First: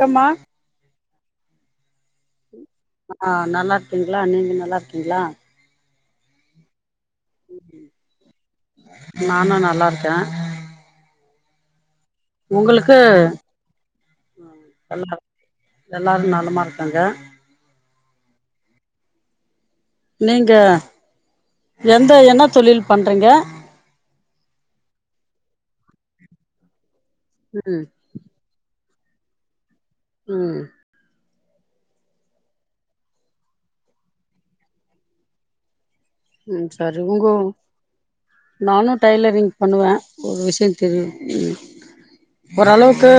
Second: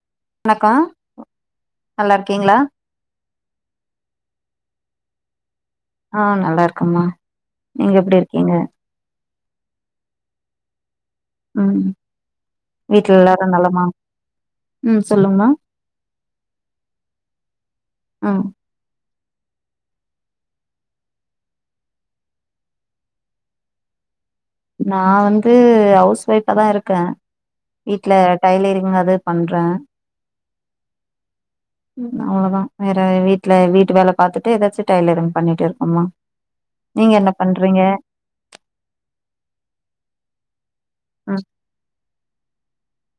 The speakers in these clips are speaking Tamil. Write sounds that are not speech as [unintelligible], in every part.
கம்மா அக்கா நல்லார்க்கீங்களா ஆ நல்லார்க்கீங்களா நீங்க நல்லா இருக்கீங்களா ஆ நல்லா இருக்கம்மா நீங்க எப்டி இருக்கீங்க நானு நல்லா இருக்க ம் வீட்ல எல்லாரு நலமா ம் எல்ல சொல்லுங்கமா எல்லாரு நலமா இருக்காங்க ஆ நீங்க எந்த என்ன தொழில் பண்றீங்க நா வந்து ஹவுஸ் ஒய்ஃபா தா இருக்க ம்ம் வீட்ல டைலரிங் அது பண்ற ம் அவ்ளோதா வேற வீட்ல வீட்டு வேல பாத்துட்டு ஏதாச்சு டைலரிங் பண்ணிட்டு இருக்கோமா ம் சரி உங்கோ நானு டை்லரிங் பண்ணுவ ஒரு விஷயோ தெரியு ம் ஒரளவுக்கு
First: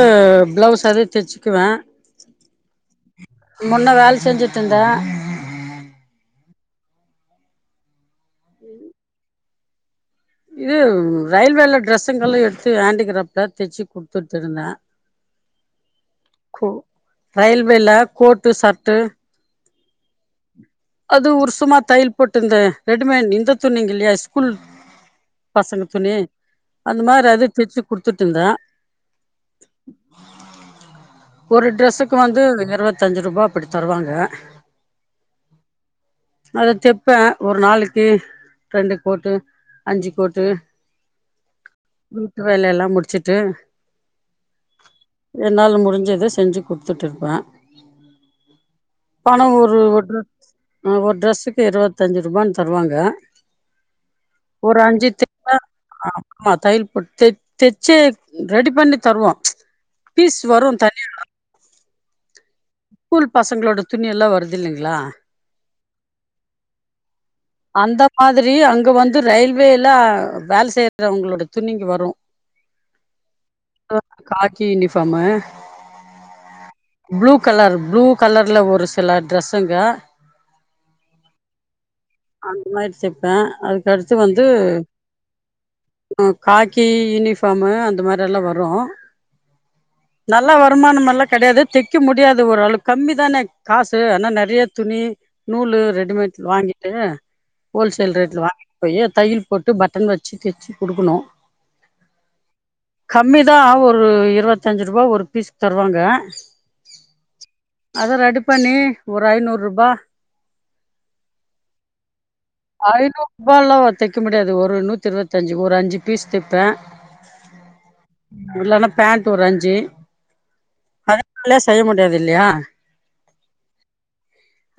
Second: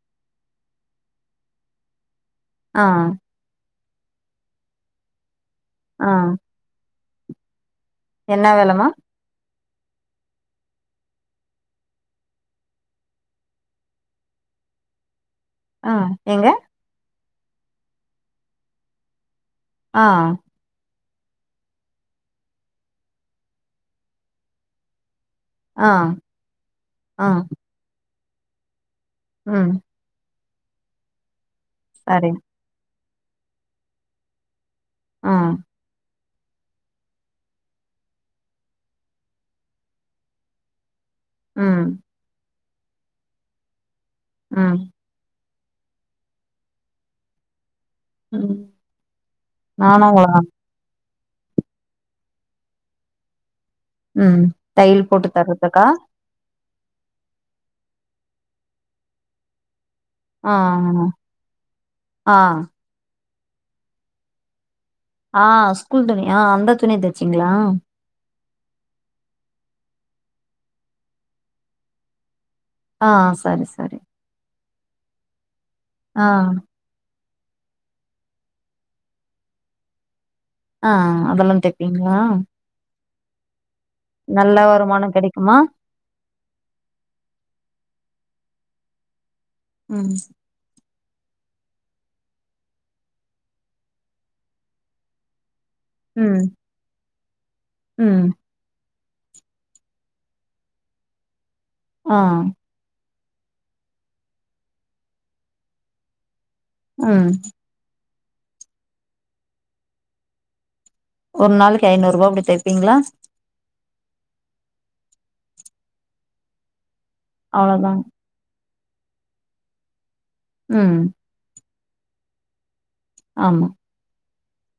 பிளவுஸ் அதே தச்சுக்குவ ஆ முன்ன வேலசெஞ்சுட்டு இருந்த ஆ என்ன வேலமா இது ரயில்வேல ட்ரெஸ்சுங்கல்லா எடுத்து ஹேண்டிகிராப்ட்ல தச்சு குடுத்துட்டிருந்த அ எங்க ரயில் வேல கோட்டு சர்ட்டு ஆ அது ஒருஷமா தயல் போட்டுருந்த ரெடிமேட் இந்த துணிங்க இல்லையா ஸ்கூல் பசங்க ஆ துணி அந்த ஆ மாரி அது தெச்சு குடுத்துட்டு இருந்த ம் ஒரு ட்ரெஸ்ஸுக்கு சரி வந்து இரவத்தஞ்சு ரூபா அப்டி தருவாங்க அ அத தெப்பே ஒரு நாளைக்கு ரெண்டு கோட்டு அஞ்சிக்கோட்டு ம் வீட்டு வேலயெல்லா முடிச்சுட்டு ம் என்னால முடிஞ்சத செஞ்சு குடுத்துட்டுருப்ப ம் பணோ ஒரு நானு ஒரு உங்களதா ஒரு ட்ரெஸ்ஸுக்கு இரவத்தஞ்சு ரூபான்னு தருவாங்க ம் ஒரு தையல் அஞ்சி போட்டு தெப்ப தர்றதுக்கா ஆ மா தையல் போட்டு தச் தெச்சே ரெடி பண்ணி தருவோ ஆ ஆ ஆ ஸ்கூல் பசங்களோட துணியெல்லா வருது இல்லைங்ளா ஆ ஸ்கூல் துணி ஆ அந்த துணி தெச்சிங்ளா அந்த மாதிரி அங்க வந்து ரயில்வேல்ல வேல செய்யறவங்களோட துணிங்க வரு ஆ சரி சரி காக்கி யூனிஃபாமு ஆ ப்ளூ கலர் ப்ளூ கலர்ல ஒரு சில ட்ரஸ்ஸுங்க அ அ அதெல்லா தெப்பிங்ளா இது மாரி தெப்ப அதுக்கடுத்து வந்து நல்ல வருமானோ கெடைக்குமா காக்கி யூனிஃபாமு அந்த மாரியெல்லா வரு ம் நல்ல வருமானம் எல்லா கெடையாது தெக்க முடியாது ஓரளவு கம்மி தான காசு ஆனா நெறைய துணி நூலு ரெடிமேட் ம் வாங்கிட்டு ஹோல்சேல் ம் ரேட்ல வாங்கி போயி தையல் போட்டு பட்டன் வச்சு தச்சு குடுக்கணு ஆ கம்மி தா ஒரு இரவத்தஞ்சு ரூபா ஒரு பீஸ்க்கு தருவாங்க ம் அத ரெடி பண்ணி ஒரு ஐநூறுபா ஒரு நாளைக்கு ஐந்நூறுபா அப்டி தெ ஐந்நூறுபால்லா தெக்க முடியாது ஒரு நூத்தி இரவத்தி அஞ்சி ஒரு அஞ்சி பீஸ் தெப்ப அவ்ளோதா இல்லனா பேண்ட்டு ஒரு அஞ்சி ம் அதனால செய்ய முடியாது இல்லையா ஆமா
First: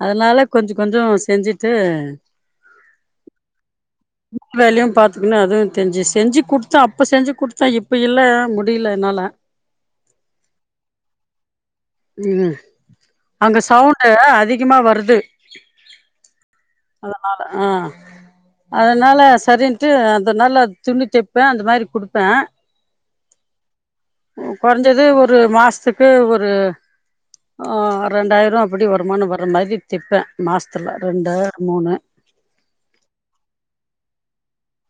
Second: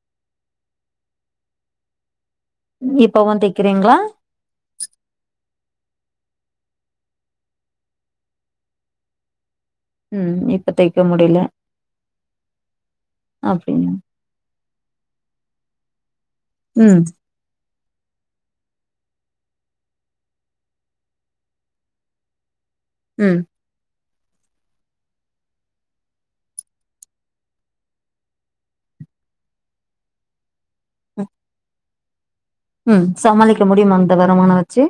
அதனால கொஞ்சோ கொஞ்சோ செஞ்சிட்டு இப்பவு தெக்கிறீங்ளா வீட்டுவேலையு பாத்துக்குனு அதுவு தெஞ்சு செஞ்சி குத்த அப்ப செஞ்சி குடுத்த இப்ப இல்ல முடில என்னால ம் இப்ப தெக்க முடில ம் அங்க அப்டின்னு சவுண்டு அதிகமா வருது ம் அ அதனால சரின்ட்டு அந்த நல்ல துணி தைப்பே அந்த மாதிரி குடுப்ப ம் கொறைஞ்சது ஒரு மாசத்துக்கு ஒரு அ ரெண்டாயிரோ அப்டி வருமான வர மாரி தப்பே மாசத்துல ம் ரெண்டு மூணு ம் சமாளிக்க முடியுமா இந்த வருமான வச்சு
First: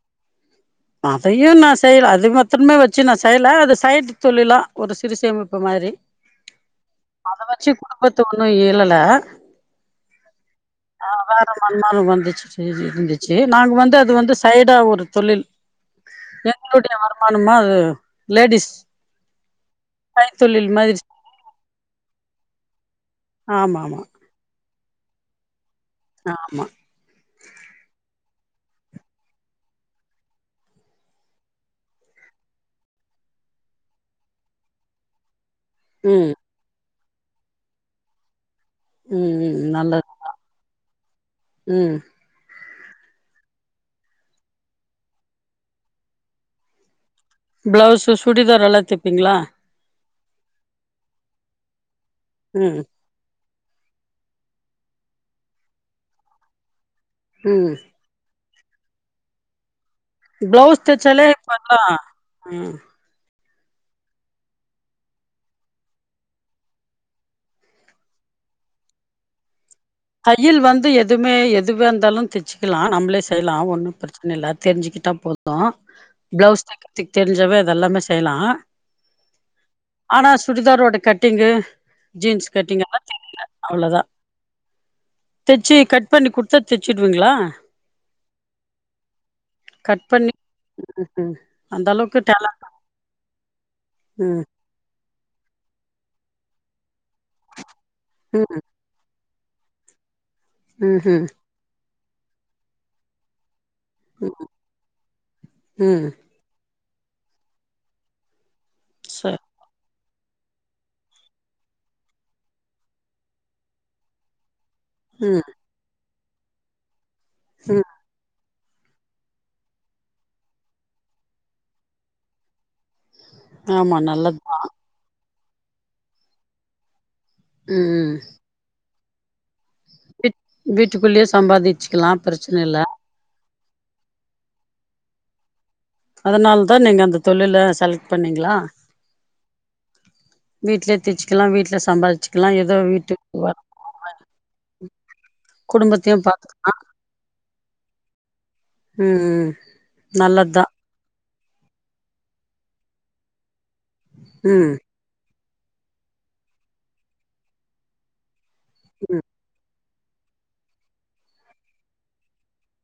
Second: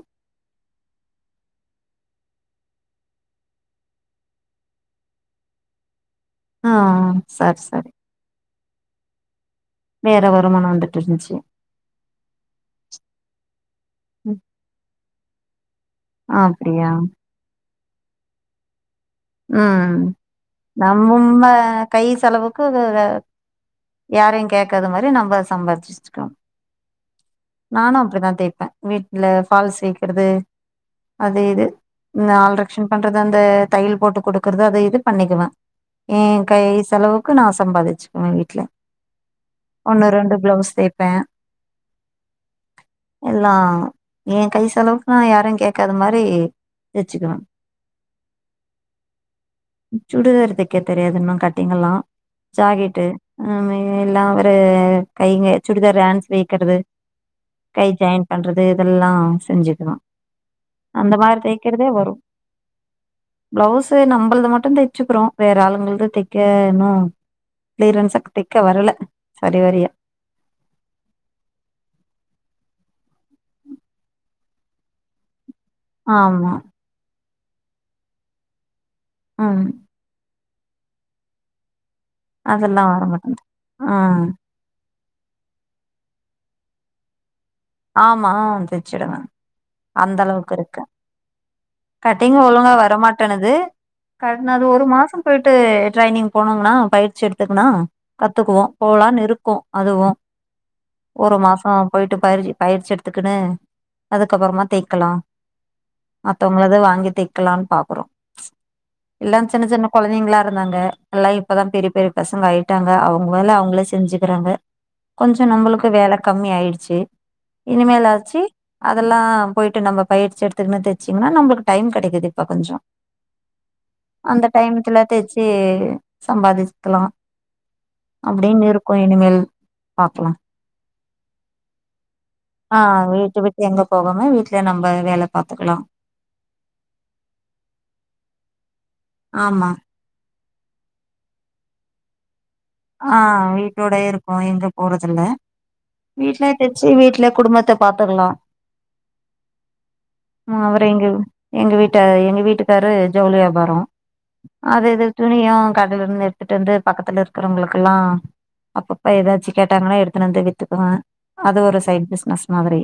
அதையு நா செய்யல அது மத்தமே வச்சு நா செய்யல அது சைட் தொழிலா ஒரு சிறு சேமிப்பு மாரி ஆ அத சரி வச்சு சரி குடும்பத்த ஒண்ணு ஏழல வேற வருமானம் வந்துட்டு இருந்துச்சு [unintelligible] வந்துச்சு இருந்துச்சு நாங்க வந்து அது வந்து சைடா ஒரு தொழில் அப்டியா எங்களுடைய வருமானமு அது லேடிஸ் அ கைத்தொழில் மாதிரி நம்மம்ம கை செலவுக்கு ஆமா ஆமா யாரையு கேக்காத மாரி நம்ம சம்பாதிச்சு ஆமா நானு அப்டிதா தேய்ப்ப வீட்ல ஃபால்ஸ் வக்கிறது அது இது ஆள்ரக்க்ஷன் பண்றது அந்த தையல் போட்டு குடுக்கறது அத இது பண்ணிக்குவே ஏ ம் கை செலவுக்கு நா சம்பாதிச்சுக்குவே வீட்ல ம் ம் ஒன்னு நல்லது ரெண்டு ப்ளவ்ஸ் தெப்பே ம் எல்லா ஏ கை செலவுக்கு நா யாரையு கேக்காத மாரி வெச்சிக்குவே பிளவ்ஸு சுடிதார் எல்லா தெப்பிங்ளா சுடிதாரு தெக்க தெரியாதுன்னு கட்டிங் எல்லா ம் ஜாக்கெட்டு ஆமா எல்லா அவரு கைங்க சுடிதாரு ஹேன்ஸ் வைக்கிறது ம் கை ஜாயின் பண்றது இதெல்லா செஞ்சிக்கலா பிளவுஸ் அந்த தெச்சாலே மாரி இப்பல்லா தெய்க்கிறதே வரு ம் பிளவுஸு நம்புள்து மட்டு தெச்சுக்குறோ வேற ஆளுங்கள்து தெக்க இன்னு கிளியரன்ஸா தெக்க வரல சரி வாரியா தையில் வந்து எதுவுமே எதுவா இந்தாலு தெச்சிக்கலா நம்பளே செய்லா ஒண்ணு பிரச்ச ன இல்ல தெரிஞ்சிக்கிட்டா போது ஆமா பிளவுஸ் தெக்கற்த்துக்கு தெரிஞ்சவே அதெல்லாமே செய்யலா ம் ஆனா சுடிதாரோட கட்டிங்கு ஜீன்ஸ் கட்டிங் அதெல்லா எல்லா வர தெரியில மாட்டேன்து அவ்ளோதா ம் தெச்சி கட் பண்ணி குட்த்தா தெச்சுடுவீங்ளா ஆமா தெச்சுடுவே கட் அந்த பண்ணி அளவுக்கு இருக்கு ம்ஹ்ம் அந்த அளவுக்கு கட்டிங் டேலண்ட் ஒழுங்கா வர மாட்டனுது ம் [unintelligible] ஒரு மாசம் போய்ட்டு டிரைனிங் போனோங்கனா பயிற்சி எடுத்துக்குனா ம் கத்துக்குவோ போலான் இருக்கோ அதுவு ம்ஹும் ஒரு மாசோ போயிட்டு பயிற்சி பயிற்சி எடுத்துக்குனு ம் அதுக்கப்புறமா தெக்கலா ம் மத்தவங்களத வாங்கி தெக்கலான் பாக்குறோ இல்ல சரி சின்ன சின்ன கொழந்தைங்ளா இருந்தாங்க எல்லா இப்பதா பெரிய பெரிய பசங்க ஆயிட்டாங்க அவுங்க வேல அவுங்களே செஞ்சிக்கிறாங்க ம் கொஞ்ச நம்மளுக்கு வேல கம்மி ஆய்டுச்சி ம் இனிமேலாச்சி அதெல்லா போய்ட்டு நம்ம பயிற்சி எடுத்துகுனு தெச்சிங்கனா நம்பளுக்கு டைம் கெடைக்குது இப்ப கொஞ்ச ஆமா நல்லது டைமத்துல தெச்சி சம்பாதிச்க்கலா ம் ம் அப்படின் இருக்கு இனிமேல் பாக்கலா வீட்டுக்குள்ளயே சாம்பாதி க்கலா பிரச்சன ஆ வீட்ட விட்டு எங்க போகாம வீட்டு்லயே நம்ப வேல பாத்துக்கலா அதனால தா நீங்க அந்த தொழில செலக்ட் பண்ணீங்ளா ஆமா வீட்லயே தெச்சிக்கலா வீட்ல சம்பாதிச் க்லா ஏதோ வீட்டு ஆ வீட்டோட இருப்போ எங்க போறதில்ல குடும்பத்தையு வீட்லயே பாத்துக்கலா சி வீட்லயே குடும்பத்த பாத்துக்கலா ம் நல்லத் தா அவரு எங்க எங்க வீட்டு எங்க வீட்டுக்காரு ஜவுளி வியாபாரோ ம் அது இது துணியு கடலந்து எடுத்துட்டு வந்து பக்கத்துல இருக்கிறவங்களுக் கெல்லா அப்பப்ப ம் ஏதாச்சு கேட்டாங்கனா எடுத்துனு வந்து வித்துக்வே அது ஒரு சைட் பிஸ்னஸ் மாதிரி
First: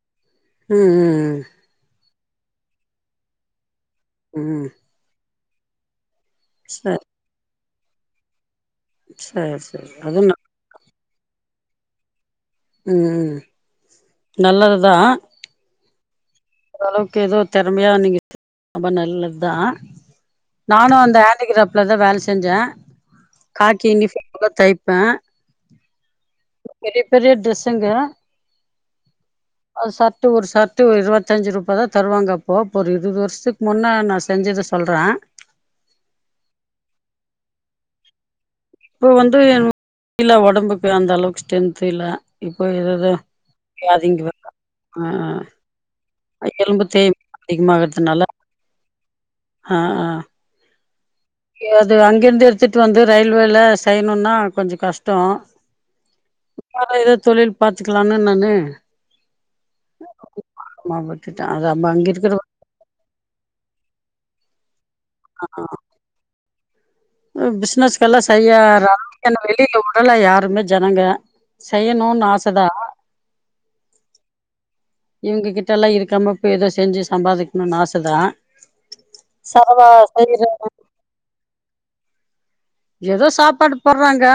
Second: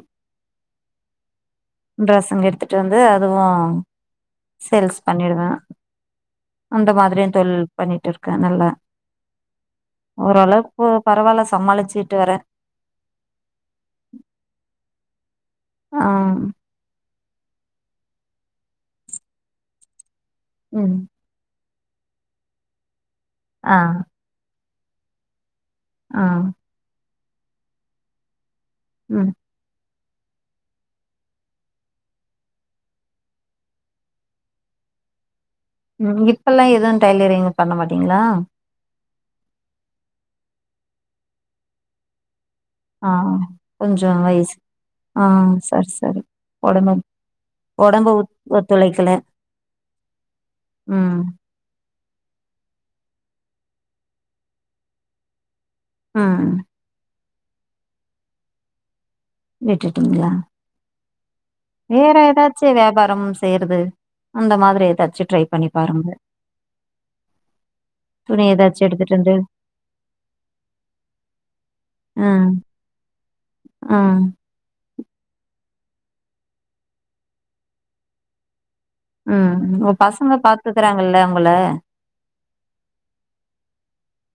ம் ம் ம் இந்த ட்ரஸ்ஸுங்க எடுத்துட்டு வந்து அதுவும் ம் சேல்ஸ் பண்ணிடுவேன் அந்த சரி மாதிரியும் தொழில் பண்ணிட்டு இருக்கேன் நல்லா சேர் ஸ் ஓரளவுக்கு போ பரவாயில்ல சமாளிச்சுட்டு வரேன் ம் நல்லதுதான் ஆ ஓளவுக்கு ஏதோ திறமையா நீங்க ரொம்ப நல்லது தான் ம் நானும் அந்த ஹேண்டிகிராப் அங்கதான் வேலை செஞ்சேன் ஆ காக்கி யூனிஃபார்ம் தைப்பேன் ஆ பெரிய பெரிய ட்ரெஸ்ஸங்க ம் அது சாப்ட்டு ஒரு சத்து ஒருஇதுவா பத்தஞ்சு ரூபா தான் தருவாங்கப்போ இப்போ ஒரு இருபது வருஷத்துக்கு முன்னே நான் செஞ்சத சொல்ற ம் இப்பெல்லாம் எதுவும் டைலரிங் பண்ண மாட்டீங்களா இப்போ வந்து இல்ல உடம்புக்கு அந்த அளவுக்கு ஸ்டென்த்து இல்ல இப்போ ஆ ஏதேதோ கொஞ்சோ அதிங்க வர்தா வயசு ஆ சரி சரி அ உடம்பு எலும்புத்தேய்மானம் ஒடம்பு அதிகமாகிறதுனால ஒத் ஒத்துழைக்கல ஆ ஆ ம் எ அது அங்கிருந்து எடுத்துட்டு வந்து ரயில்வேல செய்யணுன்னா கொஞ்சோ கஷ்டோ ம் வேர ஏதோ தொழில் பாத்துக்கலாம்னு நானு விட்டுட்டிங்களா ஆமா ஓய் விட்டுட்ட அதா வேற ஏதாச்சு வியாபாரம் செய்யறது அந்த மாதிரி ஏதாச்சு ட்ரை பண்ணி பாருங்க ஆ பிசினஸ்க்கெல்லாம் துணி செய்ய ஏதாச்சு எடுத்துட்டு வந்து [unintelligible] வெளில உடல யாருமே ஜனங்க செய்யணும்னு ஆசதா ஆ இவங்ககிட்ட எல்லாம் இருக்காம போய் ஏதோ செஞ்சு சம்பாதிக்கணும்னு ஆசதான் ம் உ பசங்க பாத்துக்கறாங்கல்ல உங்கள ஏதோ சாப்பாடு போடுறாங்க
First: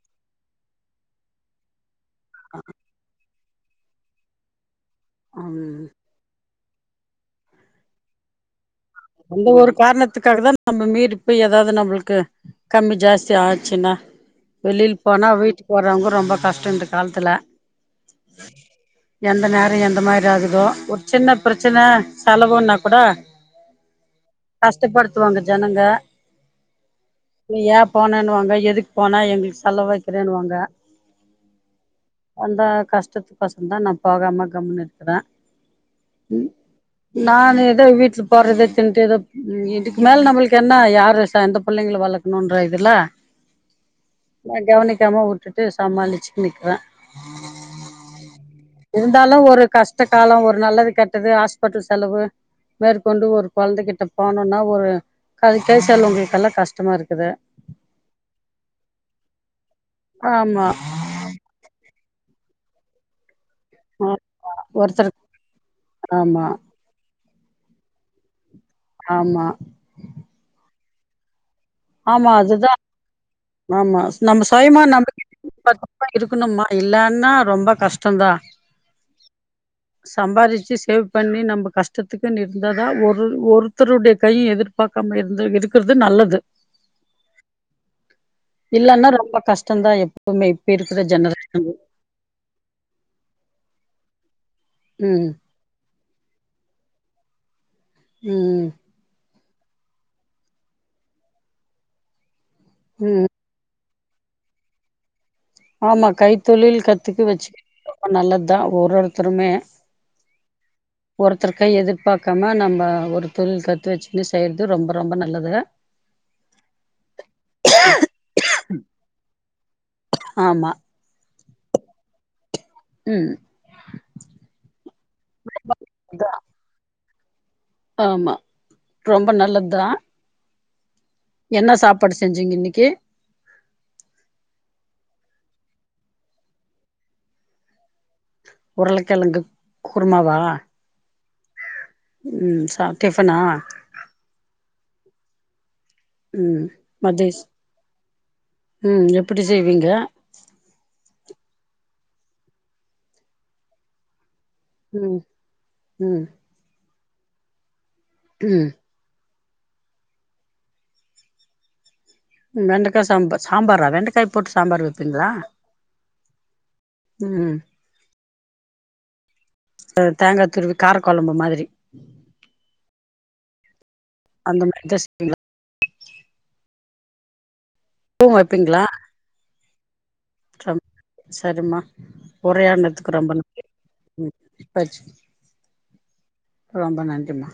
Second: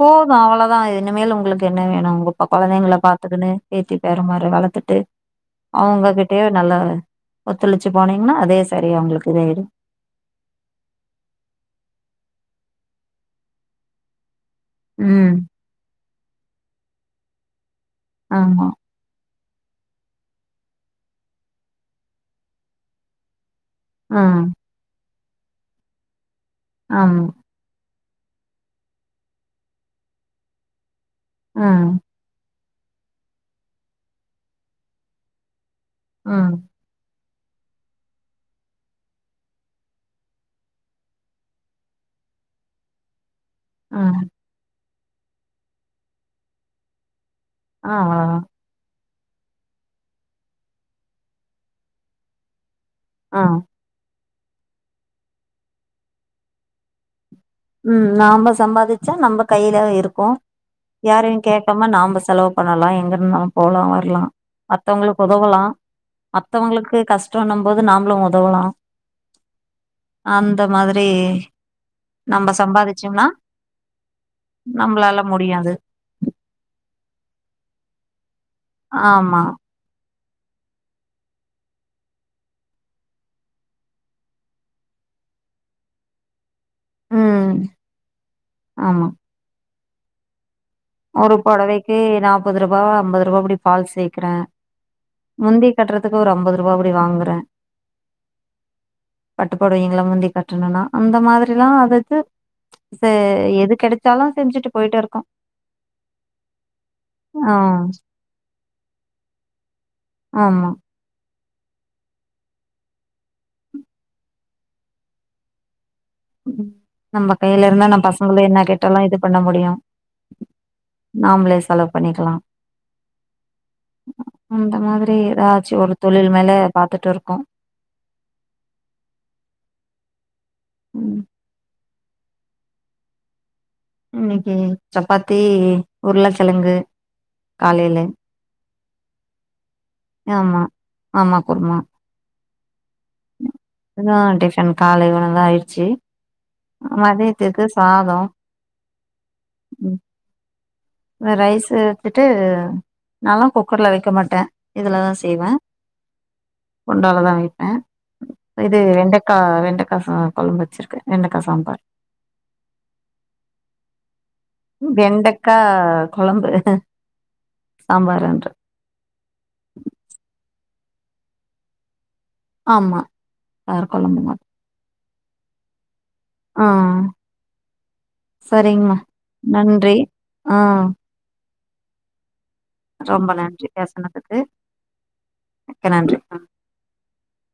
போதும் அவ்ளோதான் இனிமேல் உங்களுக்கு என்ன வேணும் உங்கப்ப குழந்தைங்கள பாத்துக்கன்னு பேத்தி பேற மாரி வளர்த்துட்டு ம் அவங்ககிட்டேயே நல்ல ஒத்துழச்சு போனிங்கன்னா அதே சரியா உங்களுக்கு அந்த இதாயிடு ஒரு காரணத்துக்காக தான் நம்ம மீறி இப்ப ஏதாவது நம்மளுக்கு கம்மி ஜாஸ்தி ஆச்சுன்னா வெளில போனா ம் வீட்டுக்கு வறவங்க ரொம்போ கஷ்டம் இந்த காலத்துல ஆமா எந்த நேர எந்த மாதிரி ஆகுதோ ஒரு சின்ன பிரச்சன செலவுனா கூட ஆ கஷ்டப்படுத்துவாங்க ஜனங்க ஆம் நீ ஏன் போனேன்னுவாங்க எதுக்கு போனா எங்களுக்கு செலவ வைக்கிறேன்னுவாங்க ஆ அந்த கஷ்டத்து கோசம்தா நா போகாம கம்மனு இருக்குறே உம் ம் நான் எது வீட்ல போறது ணட் எதோ இதுக்கு மேல நம்மளுக்கு என்ன யாரு எந்த பிள்ளைங்களை வளர்க்கணும்ன்ற இதுல ம் அவ்வளதா நா கவனிக்காம விட்டுட்டு சமாளிச்சுக்கு நிக்குறே ஆ ஆ இருந்தாலும் ஒரு கஷ்ட காலோ ஒரு நல்லது கெட்டது ஹாஸ்பிட்டல் செலவு மேற்கொண்டு ஆ. ஒரு வந்துகிட்ட போனும்னா ஒரு க கேசால் உங்கக்கெல்லாம் கஷ்டமா இருக்குது உம் நாம சம்பாதிச்சா நம்ம கையில இருக்கூ ஆமா யாரையும் கேக்காம நாம செலவு பண்ணலாம் எங்க இருந்தாலு போலாம் ஆ வரலாம் ஒருத்தருக்கு மத்தவங்களுக்கு உதவலாம் ஆமா மத்தவங்களுக்கு கஷ்ட ண்ணும் போது நாமளும் உதவலாம் ஆமா அந்த மாதிரி ஆமா நம்ம அதுதா சம்பாதிச்சோம்னா ஆமா நம்ம சுயமா நம்ம நம்மளால முடியு அது கிட்ட பண்ண இருக்கணும்மா இல்லன்னா ரொம்ப கஷ்டம்தா ஆமா [inaudible] சம்பாரிச்சு சேவ் பண்ணி நம்ம கஷ்டத்துக்குன்னு இருந்தா தான் ஒரு ஒருத்தருடைய கையும் எதிர்ப பாக்காம இரு இருக்கிறது நல்லது உம் இல்லன்னா ரொம்ப கஷ்டம்தா எப்பவுமே இப்டி இருக்கிற ஜெனரேஷன்ல டே நாப்பது ரூபா அம்பது ரூபா அப்டி பால் சேக்குறே உம் முந்தி கட்டுறதுக்கு ஒரு ஐம்பது ரூபா அப்டி வாங்குறே உம் பட்டுப்புடுவங்களை முந்தி கட்டணும்னா அந்த மாரில்லாம் அதுக்கு ச ம் எது கெடைச்சாலும் செஞ்சுட்டு போயிட்டு இருக்கோம் ஆமா கைத்தொழில் கத்துக்கு ஆ வச்சுக்க ரொம்ப நல்லது தான் ஒரு ஒருத்தருமே ஆமா ஒருத்தருக்க எதிர்பாக்காம நம்ம ஒரு தொழில் கத்து வச்சுன்னு செய்றது ரொம்ப ரொம்ப நல்லது நம்ம கையில இருந்தா நம்ம பசங்க என்ன கேட்டாலும் இது பண்ண முடியு ஆமா நாமளே செலவு பண்ணிக்கலா உம் அந்த மாதிரி ஏதாச்சு ஒரு தொழில் அதா மேல பாத்துட்டு இருக்கோ ஆமா ரொம்ப நல்லது தா உம் என்ன சாப்பாடு செஞ்சிங்க இன்னைக்கு இன்னைக்கு சப்பாத்தி உருளைக்கிழங்கு காலையில உருளக்கெழங்கு குருமாவா ஆமா ஆமா குருமா உம் சாப் டிஃபனா இதுதா டிஃபன் காலைல இருந்து ஆயிடுச்சு உம் மதேஸ் மதியத்துக்கு சாதோ உம் எப்டி செய்வீங்க ம் ரைஸ் எடுத்துட்டு நாளா குக்கர்ல வக்க மாட்டே இதுலதா ம் செய்வே ம் குண்டால தா வைப்பே ம் இது வெண்டக் கா வெண்டக்காசா கொழம்பு வச்சிருகே வெண்டக்கா சாம்பார் வெண்டக்கா சாம்பார் சாம்பாரா வெண்டக்காய் வெண்டக்கா கொழம்பு ம் சாம்பாருன்றே அ தேங்கா துருவி காரக்கொழம்பு மாதிரி ஆமா கார கொழம்பு மா அந்த [inaudible] அஜஸ்ட் [unintelligible] க்லா ஆ பூ வைப்பீங்களா செரிங்மா நன்றி ஆ சரிம்மா உரையானத்துக்கு ரொம்ப நன்றி [inaudible] ம் பேசுனதுக்கு பச் மிக்க நன்றி ரொம்ப நன்றிமா